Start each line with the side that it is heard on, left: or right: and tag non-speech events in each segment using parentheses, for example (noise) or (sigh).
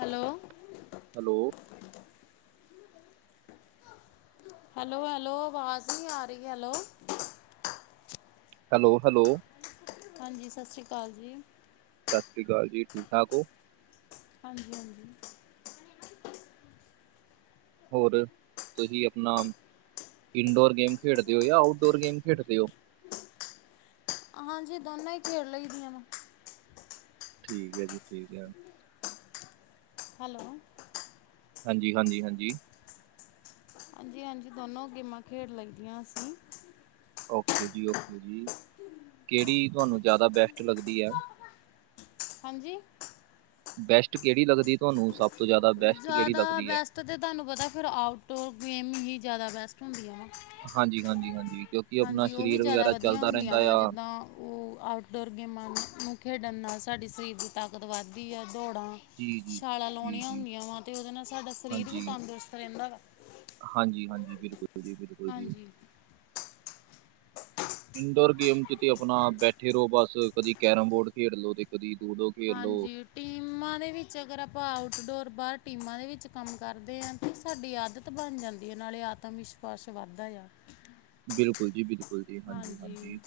left: Hello
right: hello
left: hello hello, ਆਵਾਜ਼ ਨ੍ਹੀਂ ਆ ਰਹੀ। Hello
right: hello hello.
left: ਹਾਂਜੀ ਸਤਿ ਸ਼੍ਰੀ ਅਕਾਲ ਜੀ।
right: ਸਤਿ ਸ਼੍ਰੀ ਅਕਾਲ ਜੀ ਠੀਕ-ਠਾਕ ਓ।
left: ਹਾਂਜੀ ਹਾਂਜੀ।
right: ਹੋਰ ਤੁਸੀਂ ਆਪਣਾ ਇਨਡੋਰ ਗੇਮ ਖੇਡਦੇ ਹੋ ਜਾਂ ਆਊਟਡੋਰ ਗੇਮ ਖੇਡਦੇ ਓ।
left: ਹਾਂਜੀ ਦੋਨੋਂ ਈ ਖੇਡ ਲਈਦੀਆਂ ਨੇ।
right: ਠੀਕ ਐ ਜੀ ਠੀਕ ਐ।
left: ਹੈਲੋ।
right: ਹਾਂਜੀ ਹਾਂਜੀ ਹਾਂਜੀ।
left: ਹਾਂਜੀ ਹਾਂਜੀ ਦੋਨੋ ਗੇਮਾਂ ਖੇਡ ਲੇਂਦੀਆਂ ਅਸੀਂ।
right: ਓਕੇ ਜੀ, ਓਕੇ ਜੀ। ਕਿਹੜੀ ਤੁਆਨੂੰ ਜ਼ਿਆਦਾ ਬੈਸਟ ਲੱਗਦੀ ਐ।
left: ਹਾਂਜੀ?
right: ਬੈਸਟ ਕੇੜੀ ਲੱਗਦੀ ਤੁਹਾਨੂੰ ਸਭ ਤੋਂ ਜ਼ਿਆਦਾ ਬੈਸਟ ਕਿਹੜੀ
left: ਜ਼ਿਆਦਾ
right: ਲੱਗਦੀ ਹੈ
left: ਬੈਸਟ ਤਾਂ ਤਾਨੂੰ ਪਤਾ ਫਿਰ ਆਊਟਡੋਰ ਗੇਮ ਹੀ ਜ਼ਿਆਦਾ ਬੈਸਟ। ਹੁੰਦੀਆਂ,
right: ਹਾਂਜੀ ਹਾਂਜੀ ਹਾਂਜੀ ਕਿਉਂਕਿ ਆਪਣਾ
left: ਹਾਂਜੀ ਉਹੀ
right: ਸਰੀਰ
left: ਜ਼ਿਆਦਾ
right: ਵਗੈਰਾ
left: ਵਧੀਆ
right: ਚੱਲਦਾ ਰਹਿੰਦਾ
left: ਹੁੰਦੀਆਂ ਵਾ
right: ਆ
left: ਜਿੱਦਾਂ ਉਹ ਆਊਟਡੋਰ ਗੇਮਾਂ ਨੂੰ ਖੇਡਣ ਨਾਲ ਸਾਡੀ ਸਰੀਰ ਦੀ ਤਾਕਤ ਵੱਧਦੀ ਆ ਦੌੜਾਂ
right: ਜੀ ਜੀ, ਜੀ ਜੀ।
left: ਯਾਂ ਵਾਂ ਤੇ ਉਹਦੇ ਨਾਲ ਸਾਡਾ ਸਰੀਰ ਵੀ
right: ਹਾਂਜੀ
left: ਤੰਦਰੁਸਤ ਰੈਂਦਾ ਵਾ।
right: ਹਾਂਜੀ, ਹਾਂਜੀ ਬਿਲਕੁਲ ਜੀ, ਬਿਲ
left: ਹਾਂਜੀ।
right: ਇਨਡੋਰ ਗੇਮ ਚ ਤੇ ਆਪਨਾ ਬੈਠੇ ਰੋ ਬਸ, ਕਦੀ ਕੈਰਮ ਬੋਰਡ ਖੇਡ ਲੋ ਤੇ ਕਦੀ ਲੂਡੋ। ਖੇਡ ਲਓ
left: ਹਾਂਜੀ, ਟੀਮਾਂ ਦੇ ਵਿੱਚ ਅਗਰ ਆਪਾਂ ਆਊਟਡੋਰ ਬਾਹਰ ਟੀਮਾਂ ਦੇ ਵਿੱਚ ਕੰਮ ਕਰਦੇ ਆਂ ਤੇ ਸਾਡੀ ਆਦਤ ਬਨ ਜਾਂਦੀ ਐ ਨਾਲੇ ਆਤਮ ਵਿਸ਼ਵਾਸ ਵੀ ਵੱਧਦਾ ਆ।
right: ਬਿਲਕੁਲ ਜੀ, ਬਿਲਕੁਲ। (inaudible) ਹਾਂਜੀ ਹਾਂਜੀ,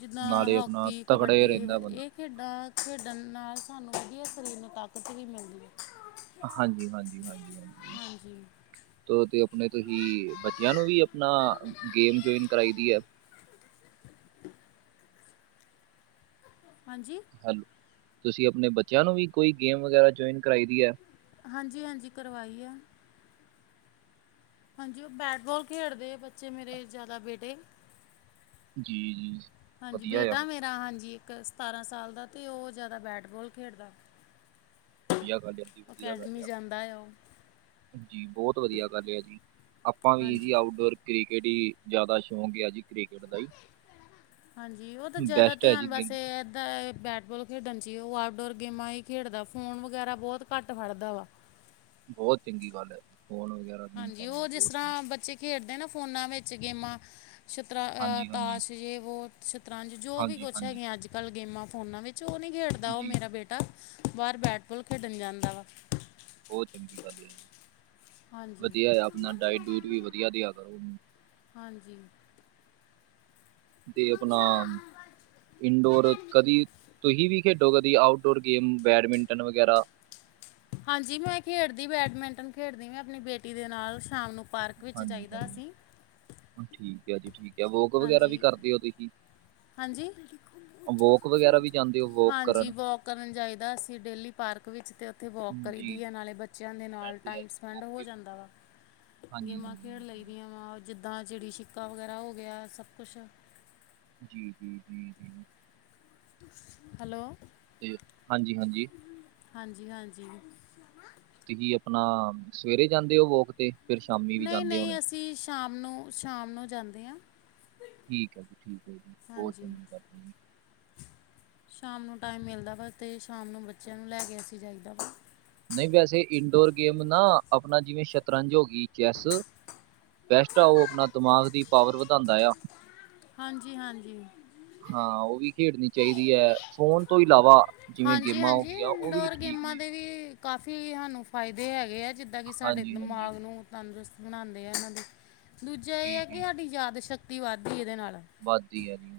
left: ਜਿੱਦਾਂ
right: ਨਾਲੇ ਆਪਨਾ
left: ਹਾਕੀ
right: ਤਗੜੇ
left: ਕਬੱਡੀ
right: ਰੈਂਦਾ ਏ
left: ਵ-
right: ਬੰਦਾ।
left: ਇਹ ਖੇਡਾਂ ਖੇਡਣ ਨਾਲ ਸਾਨੂੰ ਵਧੀਆ ਸਰੀਰ ਨੂੰ ਤਾਕਤ ਵੀ ਮਿਲਦੀ ਐ।
right: ਹਾਂਜੀ ਹਾਂਜੀ ਹਾਂਜੀ ਹਾਂਜੀ, ਤੇ ਓਹ ਤੇ ਆਪਣੇ ਤੁਹੀ ਬੱਚਿਆਂ ਨੂੰ ਵੀ ਨਾ ਗੇਮ ਜੋਇਨ ਕਰਾਈ ਦੀ ਆ।
left: ਹਾਂਜੀ?
right: ਹੈਂਲੋ, ਤੁਸੀ ਆਪਨੇ ਬੱਚਿਆਂ ਨੂੰ ਵੀ ਕੋਈ ਗੇਮ ਵਗੈਰਾ ਜੋਇਨ ਕਰਆਈ ਦੀ ਐ।
left: ਹਾਂਜੀ ਹਾਂਜੀ, ਕਰਵਾਈ ਐ। ਹਾਂਜੀ ਉਹ ਬੈਟ ਬੋਲ ਖੇਡਦੇ ਬੱਚੇ ਮੇਰੇ ਜਿਆਦਾ ਬੇਟੇ।
right: ਜੀ, ‌ਜੀ।
left: ਹਾਂਜੀ ਬੇਟਾ ਮੇਰਾ ਹਾਂਜੀ ਇੱਕ ਸਤਾਰਾਂ ਸਾਲ ਦਾ ਤੇ ਉਹ ਜਿਆਦਾ ਬੈਟਬੋਲ ਖੇਡਦਾ।
right: ਵਧੀਆ ਗੱਲ ਐ ਜੀ, ਵਧੀਆ ਗੱਲ।
left: ਨੀਂ
right: ਆ
left: ਜਾਂਦਾ ਆ।
right: ਜੀ ਬੋਤ ਵਧੀਆ ਗੱਲ ਆ ਜੀ, ਆਪਾਂ ਵੀ ਜੀ
left: ਹਾਂਜੀ
right: ਆਊਟਡੋਰ ਕ੍ਰਿਕੇਟ ਹੀ ਜਿਆਦਾ ਸ਼ੌਂਕ ਆ ਜੀ। ਕ੍ਰਿਕਟ ਦਾ ਹੀ
left: (inaudible) ਹਾਂਜੀ, ਉਹ ਤੇ ਜਿਆਦਾ
right: ਬੈਸਟ ਹੈ ਜੀ
left: ਧਿਆਨ
right: ਗੇਮ
left: ਬਸ ਇਹ ਐ ਤਾ ਬੈਟਬੋਲ ਖੇਡਣ ਚ ਈ ਉਹ ਆਊਟਡੋਰ ਗੇਮਾਂ ਈ ਖੇਡਦਾ। ਫੋਨ ਵਗੈਰਾ ਬੋਤ ਘੱਟ ਫੜਦਾ ਵਾ।
right: ਬੋਤ ਚੰਗੀ ਗੱਲ ਐ। ਫੋਨ ਵਗੈਰਾ ਨਹੀਂ
left: ਹਾਂਜੀ!
right: ਕਰਨਾ
left: ਉਹ ਜਿਸ
right: ਬਹੁਤ
left: ਤਰਾਂ, ਬੱਚੇ ਖੇਡਦੇ ਨੇ ਫੋਨਾਂ ਵਿੱਚ ਗੇਮਾਂ। ਸ਼ਤਰਾਂ, ਆਹ
right: ਹਾਂਜੀ ਹਾਂਜੀ
left: ਤਾਸ਼ ਯੇ ਵੋ ਸ਼ਤਰੰਜ ਜੋ ਵੀ
right: ਹਾਂਜੀ
left: ਕੁਛ
right: ਹਾਂਜੀ
left: ਹੈਗਿਆਂ ਅੱਜ ਕੱਲ ਗੇਮਾਂ ਫੋਨਾਂ ਵਿੱਚ। ਚ ਉਹ ਨੀ ਖੇਡਦਾ ਉਹ
right: ਜੀ
left: ਮੇਰਾ ਬੇਟਾ, ਬਾਹਰ ਬੈਟਬੋਲ ਖੇਡਣ ਜਾਂਦਾ ਵਾ।
right: ਬਹੁਤ ਚੰਗੀ ਗੱਲ ਏ।
left: ਹਾਂਜੀ
right: ਵਧੀਆ ਆ, ਆਪਣਾ ਡਾਇਟ ਡੂਇਟ ਵੀ ਵਧੀਆ ਦਿਆ ਕਰੋ ਓਹਨੂੰ।
left: ਹਾਂਜੀ!
right: ਤੇ ਆਪਨਾ ਇੰਡੋਰ ਕਦੀ ਤੁਹੀ ਵੀ ਖੇਡੋ ਕਦੀ ਆਊਟਡੋਰ ਗੇਮ, ਬੈਡਮਿੰਟਨ ਵਗੈਰਾ।
left: ਹਾਂਜੀ! ਮੈਂ ਖੇਡਦੀ, ਬੈਡਮਿੰਟਨ ਖੇਡਦੀ ਮੈਂ ਆਪਣੀ ਬੇਟੀ ਦੇ ਨਾਲ ਸ਼ਾਮ ਨੂੰ। ਪਾਰਕ ਵਿੱਚ ਜਾਈਦਾ
right: ਹਾਂਜੀ-ਹਾਂਜੀ
left: ਅਸੀਂ
right: ਹੁ ਠੀਕ ਕ ਆ ਜੀ ਠੀਕ ਐ। ਵੋਕ ਵਗੈਰਾ ਵੀ
left: ਹਾਂਜੀ
right: ਕਰਦੇ ਹੋ ਤੁਸੀਂ?
left: ਹਾਂਜੀ
right: ਵੋਕ ਵਗੈਰਾ ਵੀ ਜਾਂਦੇ ਹੋ? ਵੋਕ
left: ਹਾਂਜੀ
right: ਕਰਨ।
left: ਵੋਕ ਕਰਨ ਜਾਈਦਾ ਅਸੀ ਡੇਲੀ, ਪਾਰਕ ਵਿੱਚ ਤੇ। ਤੇ ਵੋਕ
right: ਜੀ
left: ਕਰੀਦੀ ਆ ਨਾਲੇ ਬੱਚਿਆਂ ਦੇ ਨਾਲ
right: ਵੈਸੇ ਆ ਜੀ,
left: ਟਾਈਮ ਸਪੈਂਡ ਹੋ
right: ਵੀ-
left: ਜਾਂਦਾ ਵਾ।
right: ਹਾਂਜੀ
left: ਗੇਮਾਂ
right: ਹਾਂਜੀ
left: ਖੇਡ
right: ਹਾਂਜੀ
left: ਲਈ
right: ਹਾਂਜੀ।
left: ਦੀਆਂ ਵਾ। ਜਿੱਦਾਂ ਚਿੜੀ ਛਿੱਕਾ ਵਗੈਰਾ ਹੋ ਗਿਆ, ਸਭ ਕੁਛ।
right: ਜੀ-ਜੀ-ਜੀ-ਜੀ!
left: ਹੈਲੋ!
right: ਹਾਂਜੀ-ਹਾਂਜੀ!
left: ਹਾਂਜੀ-ਹਾਂਜੀ!
right: ਤੁਸੀ ਆਪਨਾ ਸਵੇਰੇ ਜਾਂਦੇ ਹੋ, ਵੋਕ ਤੇ? ਫਿਰ ਸ਼ਾਮੀ ਵੀ ਜਾਂਦੇ ਹੋਣੇ
left: ਨਹੀਂ-ਨਹੀਂ ਅਸੀ ਸ਼ਾਮ ਨੂੰ, ਸ਼ਾਮ ਨੂੰ ਜਾਂਦੇ ਹਾਂ।
right: ਠੀਕ ਹੈ ਜੀ! ਠੀਕ ਹੈ ਜੀ! ਬਹੁਤ
left: ਹਾਂਜੀ
right: ਚੰਗੀ ਗੱਲ ਏ ਜੀ।
left: ਸ਼ਾਮ ਨੂੰ ਟਾਈਮ ਮਿਲਦਾ ਵਾ, ਤੇ ਸ਼ਾਮ ਨੂੰ ਬੱਚਿਆਂ ਨੂੰ ਲੈ ਕੇ ਅਸੀ ਜਾਈਦਾ ਵਾ।
right: ਨਹੀਂ ਵੈਸੇ ਇਨਡੋਰ ਗੇਮ ਨਾ, ਆਪਨਾ ਜਿਵੇਂ ਸ਼ਤਰੰਜ ਹੋ ਗਈ। ਚੈਸ ਬੈਸਟ ਆ ਉਹ ਆਪਨਾ ਦਿਮਾਗ ਦੀ ਪਾਵਰ ਵਧਾਉਂਦਾ ਆ।
left: ਹਾਂਜੀ-ਹਾਂਜੀ!
right: ਹਾਂ ਉਹ ਵੀ ਖੇਡਣੀ ਚਾਹੀਦੀ ਐ। ਫੋਨ ਤੋਂ ਇਲਾਵਾ ਜਿਵੇਂ
left: ਹਾਂਜੀ
right: ਗੇਮਾਂ
left: ਹਾਂਜੀ
right: ਹੁੰਦੀਆਂ ਉਹੀ
left: ਇਨਡੋਰ
right: ਠੀਕ
left: ਗੇਮਾਂ
right: ਨੇ
left: ਦੇ ਵੀ ਕਾਫੀ ਹਾਨੂੰ ਫਾਇਦੇ ਹੈਗੇ ਆ ਜਿੱਦਾਂ ਕਿ ਸਾਡੇ
right: ਹਾਂਜੀ ਹਾਂਜੀ
left: ਦਿਮਾਗ ਨੂੰ ਤੰਦਰੁਸਤ ਬਣਾਉਂਦੇ ਆ' ਇਹਨਾਂ ਦੇ, ਦੂਜਾ ਇਹ
right: ਜੀ
left: ਹੈ ਕਿ
right: ਜੀ
left: ਸਾਡੀ ਯਾਦ ਸ਼ਕਤੀ ਵੱਧਦੀ ਇਹਦੇ ਨਾਲ।
right: ਵੱਧਦੀ ਐ ਜੀ।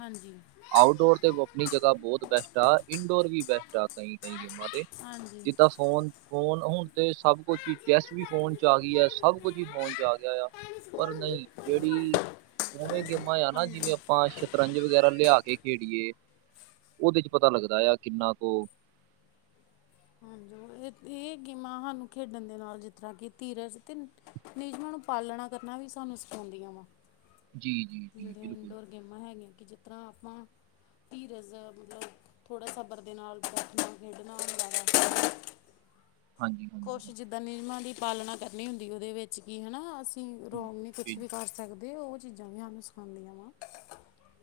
left: ਹਾਂਜੀ'।
right: ਆਊਟਡੋਰ ਤੇ ਓ ਆਪਣੀ ਜਗ੍ਹਾ ਬਹੁਤ ਬੈਸਟ ਆ ਇੰਨਡੋਰ ਵੀ ਬੈਸਟ ਆ ਕਈ ਕਈ ਗੇਮਾਂ ਤੇ
left: ਹਾਂਜੀ
right: ਜਿੱਦਾਂ ਫੋਨ ਫੋਨ ਹੁਣ ਤੇ ਸਭ ਕੁਛ ਹੀ ਚੈਸ ਵੀ ਫੋਨ ਚ ਆ ਗਈ ਆ ਸਭ ਕੁਛ ਹੀ ਫੋਨ ਚ ਆ ਗਿਆ ਆ। ਪਰ ਨਹੀਂ ਜਿਹੜੀ ਉਵੇਂ ਗੇਮਾਂ ਆ ਨਾ-
left: ਹਾਂਜੀ
right: ਜਿਵੇਂ ਆ ਪਾਂ ਸ਼ਤਰੰਜ ਵਗੈਰਾ ਲਿਆ ਕੇ ਖੇਡੀਏ, ਉਹਦੇ 'ਚ ਪਤਾ ਲੱਗਦਾ ਆ ਕਿੰਨਾ ਕੁ
left: ਹਾਂਜੀ ਇਹ ਗੇਮਾਂ ਹਾਨੂੰ ਖੇਡਣ ਦੇ ਨਾਲ ਜਿੱਦਾਂ ਧੀਰਜ ਤੇ ਨਿਯਮਾਂ ਨੂੰ ਪਾਲਣਾ ਕਰਨਾ ਵੀ ਸਾਨੂੰ ਸਿਖਾਉਂਦੀਆਂ ਵਾਂ।
right: ਜੀ ਜੀ' ਜੀ
left: ਜਿਹੜੀਆਂ
right: ਬਿਲਕੁਲ
left: ਇਨਡੋਰ ਗੇਮਾਂ ਹੈਗੀਆਂ ਕਿ ਜਿ ਤਰ੍ਹਾਂ ਆਪਾਂ ਧੀਰਜ਼ ਮਤਲਬ ਥੋੜ੍ਹਾ ਸਬਰ ਦੇ ਨਾਲ ਬੈਠਣਾ ਖੇਡਣਾ ਹੁੰਦਾ ਵਾਂ।
right: ਹਾਂਜੀ। ਹਾਂਜੀ
left: ਕੁਛ
right: ਹਾਂਜੀ
left: ਜਿੱਦਾਂ ਨਿਯਮਾਂ ਦੀ ਪਾਲਣਾ ਕਰਨੀ ਹੁੰਦੀ ਕੀ ਹਨਾ ਅਸ ਕਿ
right: ਹਮ,
left: ਰੌਗ ਨਹੀਂ ਕੁਛ
right: ਬਿਲ-
left: ਵੀ ਕਰ ਸਕਦੇ। ਉਹ ਚੀਜ਼ਾਂ ਵੀ ਸਾਨੂੰ ਸਿਖਾਉਂਦੀਆਂ ਵਾ।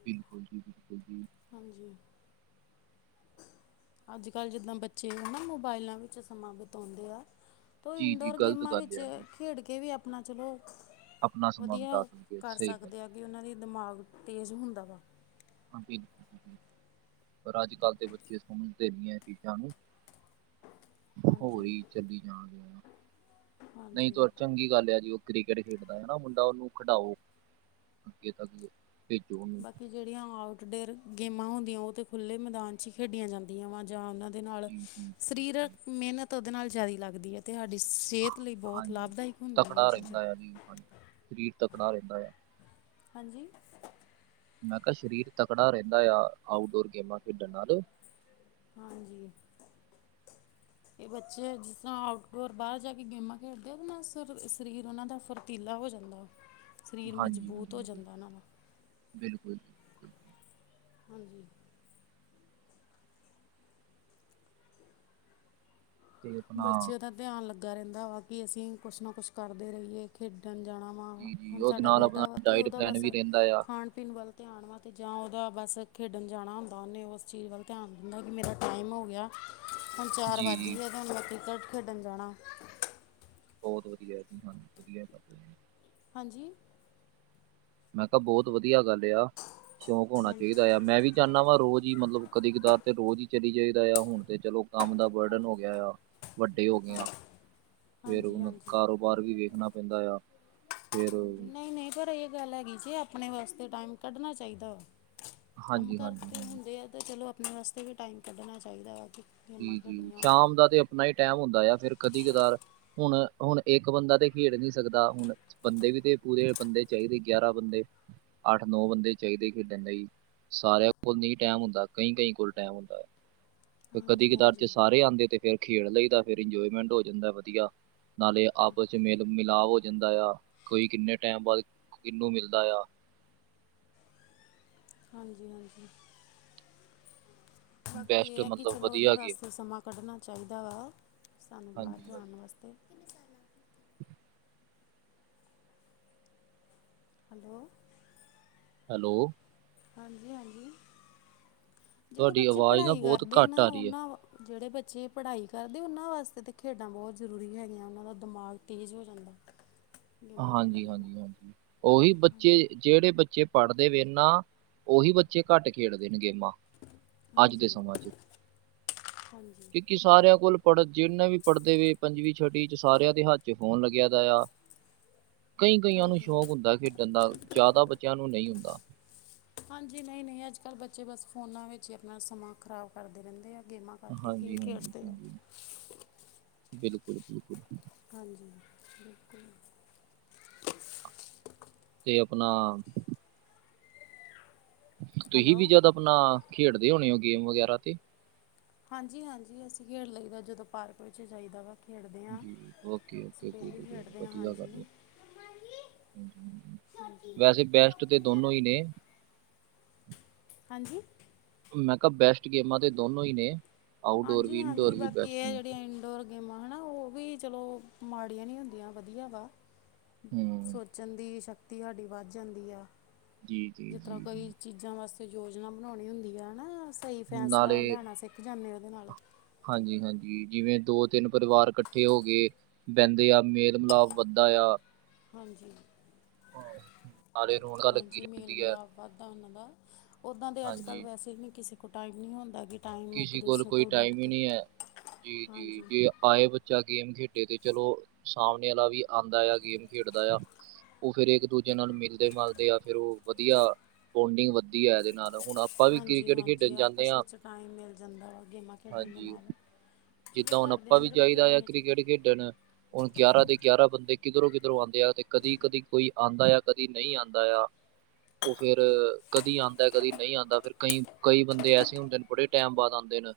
right: ਬਿਲਕੁਲ ਜੀ, ਬਿਲਕੁਲ ਜੀ।
left: ਹਾਂਜੀ। ਅੱਜ -ਕੱਲ੍ਹ ਜਿੱਦਾਂ ਬੱਚੇ ਆ ਨਾ, ਮੋਬਾਇਲਾਂ ਵਿੱਚ ਸਮਾਂ ਬਿਤਾਉਂਦੇ ਆ ਤ
right: ਜੀ ਜੀ
left: ਇਨਡੋਰ
right: ਗ਼ਲਤ
left: ਗੇਮਾਂ
right: ਗੱਲ
left: ਵਿੱਚ,
right: ਆ ਇਹ
left: ਖੇਡ ਕੇ ਵੀ ਆਪਣਾ ਚਲੋ
right: ਆਪਣਾ ਸਮਾਂ
left: ਵਧੀਆ
right: ਬਿਤਾ ਸਕਦੇ ਆ,
left: ਕਰ
right: ਸਹੀ ਗੱਲ
left: ਸਕਦੇ ਆ ਕਿ, ਉਹਨਾਂ ਦੀ ਦਿਮਾਗ ਤੇਜ਼ ਹੁੰਦਾ ਵਾ
right: ਹਾਂਜੀ, ਪਰ ਅੱਜ -ਕੱਲ੍ਹ ਦੇ ਬੱਚੇ ਸਮਝਦੇ ਨਹੀਂ ਏ, ਚੀਜ਼ਾਂ ਨੂੰ ਹੋ
left: ਹਾਂਜੀ
right: ਗਈ ਚੰਗੀ ਤਰ੍ਹਾਂ, ਨਹੀਂ
left: ਹਾਂਜੀ
right: ਤ ਚੰਗੀ ਗੱਲ ਆ ਜੀ, ਉਹ ਕ੍ਰਿਕਟ ਖੇਡਦਾ ਮੁੰਡਾ, ਉਹਨੂੰ ਖਡਾਓ ਅੱਗੇ ਤੱਕ? ਦੇਖੋ
left: ਬਾਕੀ ਜਿਹੜੀਆਂ ਆਊਟਡੋਰ ਗੇਮਾਂ ਹੁੰਦੀਆਂ, ਉਹ ਤੇ ਖੁੱਲ੍ਹੇ ਮੈਦਾਨ ਚ ਹੀ ਖੇਡੀਆਂ, ਜਾਂਦੀਆਂ ਵਾ ਜਾਂ ਉਹਨਾਂ ਦੇ ਨਾਲ
right: ਜੀ ਜੀ ਜੀ
left: ਸਰੀਰਕ
right: ਜੀ
left: ਮਿਹਨਤ, ਉਹਦੇ ਨਾਲ ਜਿਆਦਾ ਲੱਗਦੀ ਹੈ ਅਤੇ, ਸਾਡੀ ਸਿਹਤ ਲਈ ਬਹੁਤ ਲਾਭਦਾਇਕ, ਹੁੰਦੀਆ ਉਹ
right: ਤਕੜਾ
left: ਚੀਜਾਂ
right: ਰਹਿੰਦਾ ਹਾਂਜੀ- ਹਾਂਜੀ ਸਰੀਰ ਤਾ ਬਣਾ ਦੇਂਦਾ ਏ
left: ਹਾਂਜੀ
right: ਮੈਂ ਕਿਹਾ, ਸਰੀਰ ਤਕੜਾ ਰਹਿੰਦਾ ਆ', ਆਊਟਡੋਰ ਗੇਮਾਂ ਖੇਡਣ ਨਾਲ
left: ਹਾਂਜੀ ਇਹ ਬੱਚੇ ਜਿਸ ਤਰ੍ਹਾਂ ਆਊਟਡੋਰ ਬਾਹਰ ਜਾ ਕੇ ਗੇਮਾਂ ਖੇਡਦੇ ਉਹਦੇ ਨਾਲ ਸ ਸਰੀਰ ਉਹਨਾਂ ਦਾ ਫੁਰਤੀਲਾ ਹੋ ਜਾਂਦਾ! ਸਰੀਰ
right: ਹਾਂਜੀ
left: ਮਜ਼ਬੂਤ ਹੋ
right: ਹਾਂਜੀ ਜੀ,
left: ਜਾਂਦਾ ਨਾ-ਵਾ
right: ਬਿਲਕੁਲ' ਬਿਲਕੁਲ।
left: ਹਾਂਜੀ'।
right: ਤੇ ਆਪਣਾ
left: ਬੱਚਿਆਂ ਦਾ ਧਿਆਨ ਲੱਗਾ ਰਹਿੰਦਾ' ਵਾ ਕਿ, ਅਸੀਂ ਕੁਛ ਨਾ ਕੁਛ ਕਰਦੇ, ਰਹੀਏ ਖੇਡਣ ਜਾਣਾ ਹਾਂ
right: ਜੀ ਜੀ
left: ਹੁਣ
right: ਉਹਦੇ
left: ਸਾਡਾ
right: ਨਾਲ ਆਪਣਾ
left: ਬੇਟਾ ਵਾ ਤੇ,
right: ਡਾਇਟ
left: ਉਹਦਾ
right: ਪਲਾਨ
left: ਬਸ
right: ਵੀ ਰਹਿੰਦਾ ਆ
left: ਖਾਣ ਪਿੰਨ ਵੱਲ ਧਿਆਨ ਵਾ'ਅਤੇ, ਜਾਂ ਉਹਦਾ ਬਸ ਖੇਡਣ ਜਾਣਾ ਹੁੰਦਾ ਆ ਉਹਨੇ, ਉਸ ਚੀਜ਼ ਵੱਲ ਧਿਆਨ' ਜਦ ਮੇਰਾ ਟਾਈਮ ਹੋ ਗਿਆ, ਹੁਣ ਚਾਰ
right: ਜੀ
left: ਵੱਜ
right: ਜੀ
left: ਗਏ, ਅਤੇ ਹੁਣ ਮੈਂ ਕ੍ਰਿਕਟ ਖੇਡਣ ਜਾਣਾ
right: ਬਹੁਤ ਵਧੀਆ ਜੀ, ਹਾਂਜੀ ਵਧਆ ਕਰਦੇ
left: ਹਾਂਜੀ',
right: ਮੈਂ ਕਿਹਾ, ਬਹੁਤ ਵਧੀਆ ਗੱਲ ਆ, 'ਸ਼ੌਕ ਹੋਣਾ
left: ਹਾਂਜੀ
right: ਚਾਹੀਦਾ' ਆ ਮੈਂ ਵੀ ਜਾਂਣਾ ਵਾ ਰੋਜ਼ ਹੀ, ਮਤਲਬ ਕਦੇ ਕਤਾਰ ਤੇ ਰੋਜ਼ ਹੀ ਚਲੀ ਜਾਈਦਾ ਆ, ਹੁਣ ਤੇ ਚਲੋ ਕੰਮ ਦਾ ਬਰਡਨ ਹੋ ਗਿਆ ਆ! ਵੱਡੇ ਹੋ ਗਏ ਆ, 'ਫਿਰ
left: ਹਾਂਜੀ
right: ਹੁਣ
left: ਹਾਂਜੀ
right: ਕਾਰੋਬਾਰ ਵੀ ਵੇਖਣਾ ਪੈਂਦਾ ਆ! ਫੇਰ
left: ਹਾਂਜੀ, 'ਨਹੀਂ- ਨਹੀਂ ਪਰ ਇਹ ਗੱਲ ਹੈਗੀ ਜੇ, ਆਪਣੇ ਵਾਸਤੇ ਟਾਈਮ ਕੱਢਣਾ ਚਾਹੀਦਾ ਵਾ! ਕੰਮ
right: ਹਾਂਜੀ
left: ਕਾਰ
right: ਹਾਂਜੀ
left: ਤੇ
right: ਹਾਂਜੀ
left: ਹੁੰਦੇ ਆ, ਤੇ ਚਲੋ ਆਪਣੇ ਵਾਸਤੇ ਵੀ ਟਾਈਮ, ਕੱਢਣਾ ਚਾਹੀਦਾ ਵਾ ਕਿ
right: ਜੀ
left: ਗੇਮਾਂ
right: -ਜੀ
left: ਖੇਡਣੀਆਂ ਹੋਣ ਤਾਂ
right: ਸ਼ਾਮ ਦਾ ਤੇ ਆਪਣਾ ਹੀ ਟਾਈਮ ਹੁੰਦਾ ਆ, ਫਿਰ ਕਦੀ ਕਦਾਰ ਹੁਣ ਹੁ-ਣ ਇੱਕ ਬੰਦਾ ਤੇ ਖੇਡ ਨੀ ਸਕਦਾ ਹੁਣ ਬੰਦੇ ਵੀ ਤੇ, ਪੂਰੇ ਬੰਦੇ ਚਾਹੀਦੇ, ਗਿਆਰਾਂ ਬੰਦੇ। ਅੱਠ- ਨੌ ਬੰਦੇ ਚਾਹੀਦੇ ਖੇਡਣ ਲਈ, ਸਾਰਿਆਂ ਕੋਲ ਨਹੀਂ ਟਾਈਮ ਹੁੰਦਾ, ਕਈ -ਕਈ ਕੋਲ ਟਾਈਮ ਹੁੰਦਾ। ਕਦੀ
left: ਹਾਂਜੀ
right: ਕਦਾਰ ਤੇ
left: ਹਾਂਜੀ
right: ਸਾਰੇ ਆਦੇ ਤੇ, ਫਿਰ ਖੇਡ ਲਈਦਾ ਫਿਰ ਇੰਜੋਏਮੈਂਟ ਹੋ ਜਾਂਦਾ ਵਧੀਆ‌‌ ਨਾਲੇ
left: ਹਾਂ
right: ਆਪਸ 'ਚ, ਮੇਲ ਮਿਲਾਪ ਹੋ ਜਾਂਦਾ ਆ, ਕੋਈ ਕਿੰਨੇ ਟਾਈਮ ਬਾਅਦ ਕਿੰਨੂੰ ਮਿਲਦਾ ਆ।
left: ਹਾਂਜੀ- ਹਾਂਜੀ। ਬਾਕੀ
right: ਬੈਸਟ
left: ਇਹ ਹੈ ਕਿ,
right: ਮਤਲਬ
left: ਚਲੋ ਉਹਦੇ
right: ਵਧੀਆ ਗੇਮ
left: ਵਾਸਤੇ ਸਮਾਂ ਕੱਢਣਾ ਚਾਹੀਦਾ ਵਾ, ਸਾਨੂੰ ਬਾਹਰ
right: ਹਾਂਜੀ
left: ਜਾਣ ਵਾਸਤੇ ਹੈਲੋ
right: ਹੈਲੋ
left: ਹਾਂਜੀ- ਹਾਂਜੀ ਜਿਹੜੇ
right: ਤੁਹਾਡੀ
left: ਬੱਚੇ
right: ਆਵਾਜ਼ ਨਾ
left: ਪੜ੍ਹਾਈ
right: ਬਹੁਤ
left: ਕਰਦੇ ਆ
right: ਘੱਟ ਰਹੀ ਹੈ
left: ਉਹਨਾਂ ਜਿਹੜੇ ਬੱਚੇ ਪੜ੍ਹਾਈ ਕਰਦੇ, ਉਹਨਾਂ ਵਾਸਤੇ ਤਾਂ ਖੇਡਾਂ ਬਹੁਤ ਜ਼ਰੂਰੀ ਹੈਗੀਆਂ, ਉਹਨਾਂ ਦਾ ਦਿਮਾਗ ਤੇਜ਼ ਹੋ ਜਾਂਦਾ ਹੂੰ।
right: ਹਾਂਜੀ- ਹਾਂਜੀ ਹਾਂਜੀ, ਉਹੀ ਬੱਚੇ ਜਿਹੜੇ ਬੱਚੇ ਪੜ੍ਹਦੇ ਵੇ ਨਾ, ਉਹੀ ਬੱਚੇ ਘੱਟ ਖੇਡਦੇ ਨੇ ਗੇਮਾਂ‌ ਅੱਜ ਦੇ
left: ਹਾਂਜੀ
right: ਸਮਾਂ
left: ਹਾਂਜੀ
right: 'ਚ
left: ਹਾਂਜੀ
right: ਕਿ। ਕਿ ਸਾਰਿਆਂ ਕੋਲ ਪੜ੍ਹ ਜਿੰਨੇ ਵੀ ਪੜ੍ਹਦੇ ਪਏ ਪੰਜਵੀਂ ਛੇਵੀਂ ਛਠੀ 'ਚ ਸਾਰਿਆਂ ਦੇ ਹੱਥ। ਤੇ ਫ਼ੋਨ ਲੱਗਿਆ ਦਾ ਆ। ਨਈ ਕਈਆਂ ਨੂੰ
left: ਹਾਂਜੀ
right: ਸ਼ੌਕ ਹੁੰਦਾ ਖੇਡਣ ਦਾ ਜ਼ਿਆਦਾ ਬੱਚਿਆਂ ਨੂੰ ਨਹੀਂ ਹੁੰਦਾ।
left: ਹੂੰ। ਹਾਂਜੀ ਨਹੀਂ ਨਹੀਂ ਅੱਜ ਕੱਲ੍ਹ ਬੱਚੇ ਬਸ ਫੋਨਾਂ ਵਿੱਚ ਹੀ ਆਪਣਾ ਸਮਾਂ ਖ਼ਰਾਬ ਕਰਦੇ ਰਹਿੰਦੇ ਆ ਗੇਮਾਂ। ਆਂਟੀ ਖਿਲ
right: ਹਾਂਜੀ
left: ਕੇ
right: ਹਾਂਜੀ
left: ਹੱਸਦੇ ਪਏ
right: ਹਾਂਜੀ ਬਿਲਕੁਲ ਬਿਲਕੁਲ।
left: ਹਾਂਜੀ ਬਿਲਕੁਲ।
right: ਤੇ ਆਪਣਾ। ਤੁਸੀ ਵੀ
left: ਹੈਲੋ
right: ਜਦ ਆਪਣਾ ਖੇਡਦੇ ਹੋਣੇ ਹੋ ਗੇਮ ਵਗੈਰਾ ਤੇ।
left: ਹਾਂਜੀ ਹਾਂਜੀ ਅਸੀਂ ਖੇਡ ਲਈਦਾ ਜਦੋਂ ਪਾਰਕ ਵਿੱਚ ਜਾਈਦਾ ਵਾ। ਖੇਡਦੇ ਹਾਂ
right: ਜੀ ਜੀ ਓਕੇ
left: ਅਸੀਂ
right: ਓਕੇ ਜੀ
left: ਡੇਲੀ ਖੇਡਦੇ ਹਾਂ
right: ਵਧੀਆ ਗੱਲ
left: ਹਾਂਜੀ
right: ਹੈ। ਵੈਸੇ ਬੈਸਟ ਤੇ ਦੋਨੋਂ ਹੀ ਨੇ।
left: ਹਾਂਜੀ।
right: ਮੈਂ ਕਿਹਾ ਬੈਸਟ ਗੇਮਾਂ ਤੇ ਦੋਨੋਂ ਹੀ ਨੇ। ਆਊਟਡੋਰ
left: ਹਾਂਜੀ
right: ਵੀ
left: ਹਾਂਜੀ
right: ਇਨਡੋਰ ਵੀ
left: ਬਾਕੀ
right: ਬੈਸਟ
left: ਇਹ
right: ਨੇ
left: ਜਿਹੜੀਆਂ ਇਨਡੋਰ। ਗੇਮਾਂ ਹਨਾ ਉਹ ਵੀ ਚਲੋ ਮਾੜੀਆਂ ਨੀ ਹੁੰਦੀਆਂ ਵਧੀਆ ਵਾ‌।
right: ਹੂੰ।
left: ਬਚਨ ਦੀ ਸ਼ਕਤੀ ਸਾਡੀ ਵੱਧ ਜਾਂਦੀ ਆ।
right: ਜੀ। ਜੀ
left: ਜਿਸ ਤਰ੍ਹਾਂ
right: ਜੀ ਜੀ
left: ਕਈ ਚੀਜ਼ਾਂ ਵਾਸਤੇ ਯੋਜਨਾ ਬਣਾਉਣੀ ਹੁੰਦੀ ਆ ਨਾ। ਸਹੀ ਫੈਸਲਾ
right: ਨਾਲੇ
left: ਲੈਣਾ ਸਿੱਖ ਜਾਂਦੇੇ ਹਾਂ ਉਹਦੇ ਨਾਲ।
right: ਹਾਂਜੀ ਹਾਂਜੀ ਜਿਵੇਂ ਦੋ ਤਿੰਨ ਪਰਿਵਾਰ ਕੱਠੇ ਹੋ ਗਏ। ਬਹਿੰਦੇ ਆ ਮੇਲ ਮਿਲਾਪ ਵੱਧਦਾ ਆ।
left: ਹਾਂਜੀ
right: ਨਾਲੇ ਰੌਣਕਾਂ ਲੱਗੀ
left: ਹਾਂਜੀ ਮੇਲ
right: ਰਹਿੰਦੀ ਹੈ
left: ਮਿਲਾਪ। ਵਧਦਾ ਉਹਨਾਂ ਦਾ ਉਦਾਂ ਤਾਂ ਅੱਜ ਕੱਲ
right: ਹਾਂਜੀ
left: ਵੈਸੇ ਨੀ ਕਿਸੇ ਕੋਲ ਟਾਈਮ ਨਹੀਂ ਹੁੰਦਾ ਕਿ‌।
right: ਕਿਸੇ ਕੋਲ ਕੋਈ ਟਾਈਮ ਹੀ ਨਹੀਂ ਹੈ ਜੀ ਜੀ
left: ਹਾਂਜੀ
right: ਜੀ। ਆਏ ਬੱਚਾ ਗੇਮ ਖੇਡੇ ਤੇ ਚਲੋ ਸਾਹਮਣੇ ਵਾਲਾ ਵੀ ਆਉਂਦਾ ਆ ਗੇਮ ਖੇਡਦਾ ਆ। ਉਹ ਫੇਰ ਇੱਕ ਦੂਜੇ ਨਾਲ ਮਿਲਦੇ ਮਲਦੇ ਆ ਫਿਰ ਉਹ ਵਧੀਆ ਬੋਂਡਿੰਗ ਵੱਧਦੀ ਆ ਇਹਦੇ ਨਾਲ। ਹੁਣ ਆਪਾਂ ਵੀ
left: ਹਾਂਜੀ
right: ਕ੍ਰਿਕਟ
left: ਹਾਂਜੀ
right: ਖੇਡਣ ਜਾਂਨੇ
left: ਆਪਸ
right: ਆ
left: ਵਿੱਚ ਟਾਈਮ ਮਿਲ ਜਾਂਦਾ ਗੇਮਾਂ ਨੂੰ।
right: ਹਾਂਜੀ ਜਿੱਦਾਂ ਹੁਣ
left: ਦੇ
right: ਆਪਾਂ ਵੀ
left: ਅੰਦਰ
right: ਚਾਹੀਦਾ ਆ
left: ਖੇਡਣੀਆਂ
right: ਕ੍ਰਿਕਟ
left: ਚਾਹੀਦੀਆਂ
right: ਖੇਡਣ। ਹੁਣ ਗਿਆਰਾਂ ਦੇ ਗਿਆਰਾਂ ਬੰਦੇ ਕਿਧਰੋਂ ਕਿਧਰੋਂ ਆਉਂਦੇ ਆ ਤੇ ਕਦੀ ਕਦੀ ਕੋਈ ਆਉਂਦਾ ਆ ਕਦੀ ਨਹੀਂ ਆਉਂਦਾ ਆ। ਉਹ ਫੇਰ ਕਦੀ ਆਉਂਦਾ ਕਦੀ ਨਹੀਂ ਆਉਂਦਾ ਫੇਰ ਕਈ ਕਈ ਬੰਦੇ ਐਸੇ ਹੁੰਦੇ ਨੇ ਬੜੇ। ਟਾਈਮ ਬਾਦ ਆਉਂਦੇ ਨੇ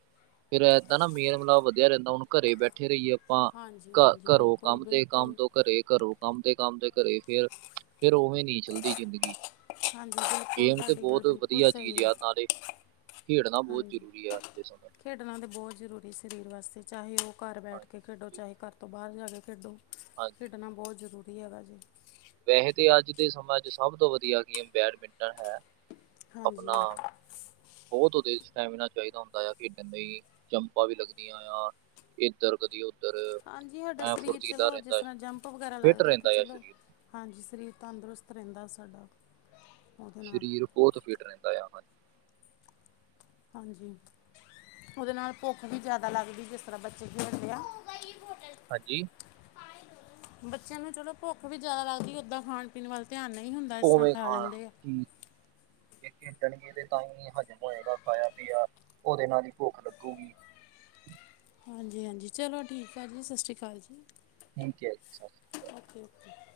right: ਫਿਰ ਏਦਾਂ ਨਾ ਮੇਲ ਮਿਲਾਪ ਵਧਿਆ ਰਹਿੰਦਾ ਹੁਣ ਘਰੇ ਬੈਠੇ ਰਹੀਏ ਆਪਾਂ
left: ਹਾਂਜੀ
right: ਘ
left: ਹਾਂਜੀ
right: ਘਰੋ
left: ਬਿਲਕੁਲ
right: ਕੰਮ ਤੇ ਕੰਮ
left: ਬਿਲਕੁਲ
right: ਤੋਂ ਘਰੇ ਕਰੋ। ਕੰਮ ਦੇ ਕੰਮ ਦੇ ਘਰੇ ਫੇਰ ਫੇਰ ਉਵੇਂ ਨੀ ਚੱਲਦੀ ਜ਼ਿੰਦਗੀ।
left: ਹਾਂਜੀ ਬਿਲਕੁਲ
right: ਗੇਮ ਤੇ
left: ਤੁਹਾਡੀ ਗੱਲ
right: ਬਹੁਤ
left: ਬਿਲਕੁਲ
right: ਵਧੀਆ
left: ਸਹੀ
right: ਚੀਜ਼
left: ਹੈ
right: ਆ ਨਾਲੇ ਖੇਡਣਾ ਬਹੁਤ
left: ਹਾਂਜੀ
right: ਜ਼ਰੂਰੀ ਆ ਅੱਜ ਦੇ ਸਮੇ
left: ਖੇਡਣਾ ਤਾਂ ਬਹੁਤ ਜ਼ਰੂਰੀ ਸਰੀਰ ਵਾਸਤੇ ਚਾਹੇ ਉਹ ਘਰ
right: 'ਚ
left: ਬੈਠ ਕੇ ਖੇਡੋ
right: ਹਾਂਜੀ
left: ਚਾਹੇ ਘਰ ਤੋਂ ਬਾਹਰ ਜਾ ਕੇ ਖੇਡੋ
right: ਹਾਂਜੀ
left: ਖੇਡਣਾ ਬਹੁਤ ਜ਼ਰੂਰੀ ਹੈਗਾ ਜੀ।
right: ਵੈਸੇ ਤੇ ਅੱਜ ਦੇ ਸਮਾਂ ਚ ਸਭ ਤੋਂ ਵਧੀਆ ਗੇਮ ਬੈਡਮਿੰਟਨ ਹੈ।
left: ਹਾਂਜੀ
right: ਆਪਣਾ। ਬਹੁਤ ਵਧੀਆ ਸਟੈਮੀਨਾ ਚਾਹੀਦਾ ਹੁੰਦਾ ਆ ਖੇਡਣ ਲਈ ਜੰਪਾਂ ਵੀ ਲੱਗਦੀਆਂ ਆ ਇੱਧਰ ਕਦੀ ਉੱਧਰ
left: ਹਾਂਜੀ ਸਾਡਾ
right: ਐ
left: ਸਰੀਰ
right: ਫੁਰਤੀਲਾ
left: ਚਲੋ ਜਿਸ
right: ਰਹਿੰਦਾ ਏ
left: ਤਰ੍ਹਾਂ ਜੰਪ ਵਗੈਰਾ
right: ਫਿੱਟ
left: ਲੱਗਦੇ ਤਾਂ
right: ਰਹਿੰਦਾ ਆ
left: ਚਲੋ
right: ਸਰੀਰ।
left: ਹਾਂਜੀ ਸਰੀਰ ਤੰਦਰੁਸਤ ਰਹਿੰਦਾ ਸਾਡਾ। ਉਹਦੇ ਨਾਲ
right: ਸਰੀਰ ਬਹੁਤ ਫਿਟ ਰਹਿੰਦਾ ਆ ਹਾਂਜੀ।
left: ਹਾਂਜੀ ਉਹਦੇ ਨਾਲ ਭੁੱਖ ਵੀ ਜ਼ਿਆਦਾ ਲੱਗਦੀ ਜਿਸ ਤਰ੍ਹਾਂ ਬੱਚੇ ਖੇਡਦੇ ਆ
right: ਹਾਂਜੀ।
left: ਬੱਚਿਆਂ ਨੂੰ ਚਲੋ ਭੁੱਖ ਵੀ ਜ਼ਿਆਦਾ ਲੱਗਦੀ ਓਦਾਂ ਖਾਣ ਪੀਣ ਵੱਲ ਧਿਆਨ ਨਹੀਂ ਹੁੰਦਾ ਇਸ ਤਰ੍ਹਾਂ
right: ਉਵੇਂ
left: ਖਾ
right: ਖਾਣ
left: ਲੈਂਦੇ।
right: ਚੀਜ਼ ਜੇ ਖੇਡਣਗੇ ਤੇ ਤਾਂ ਹੀ ਹਜ਼ਮ ਹੋਏਗਾ ਖਾਇਆ ਪੀਆ ਉਹਦੇ ਨਾਲ ਹੀ ਭੁੱਖ ਲੱਗੂਗੀ।
left: ਹਾਂਜੀ ਹਾਂਜੀ ਚਲੋ ਠੀਕ ਆ ਜੀ ਸਤਿ ਸ਼੍ਰੀ ਅਕਾਲ ਜੀ।
right: ਠੀਕ ਜੀ ਸਤਿ ਸ੍ਰੀ ਅਕਾਲ।
left: Okay okay.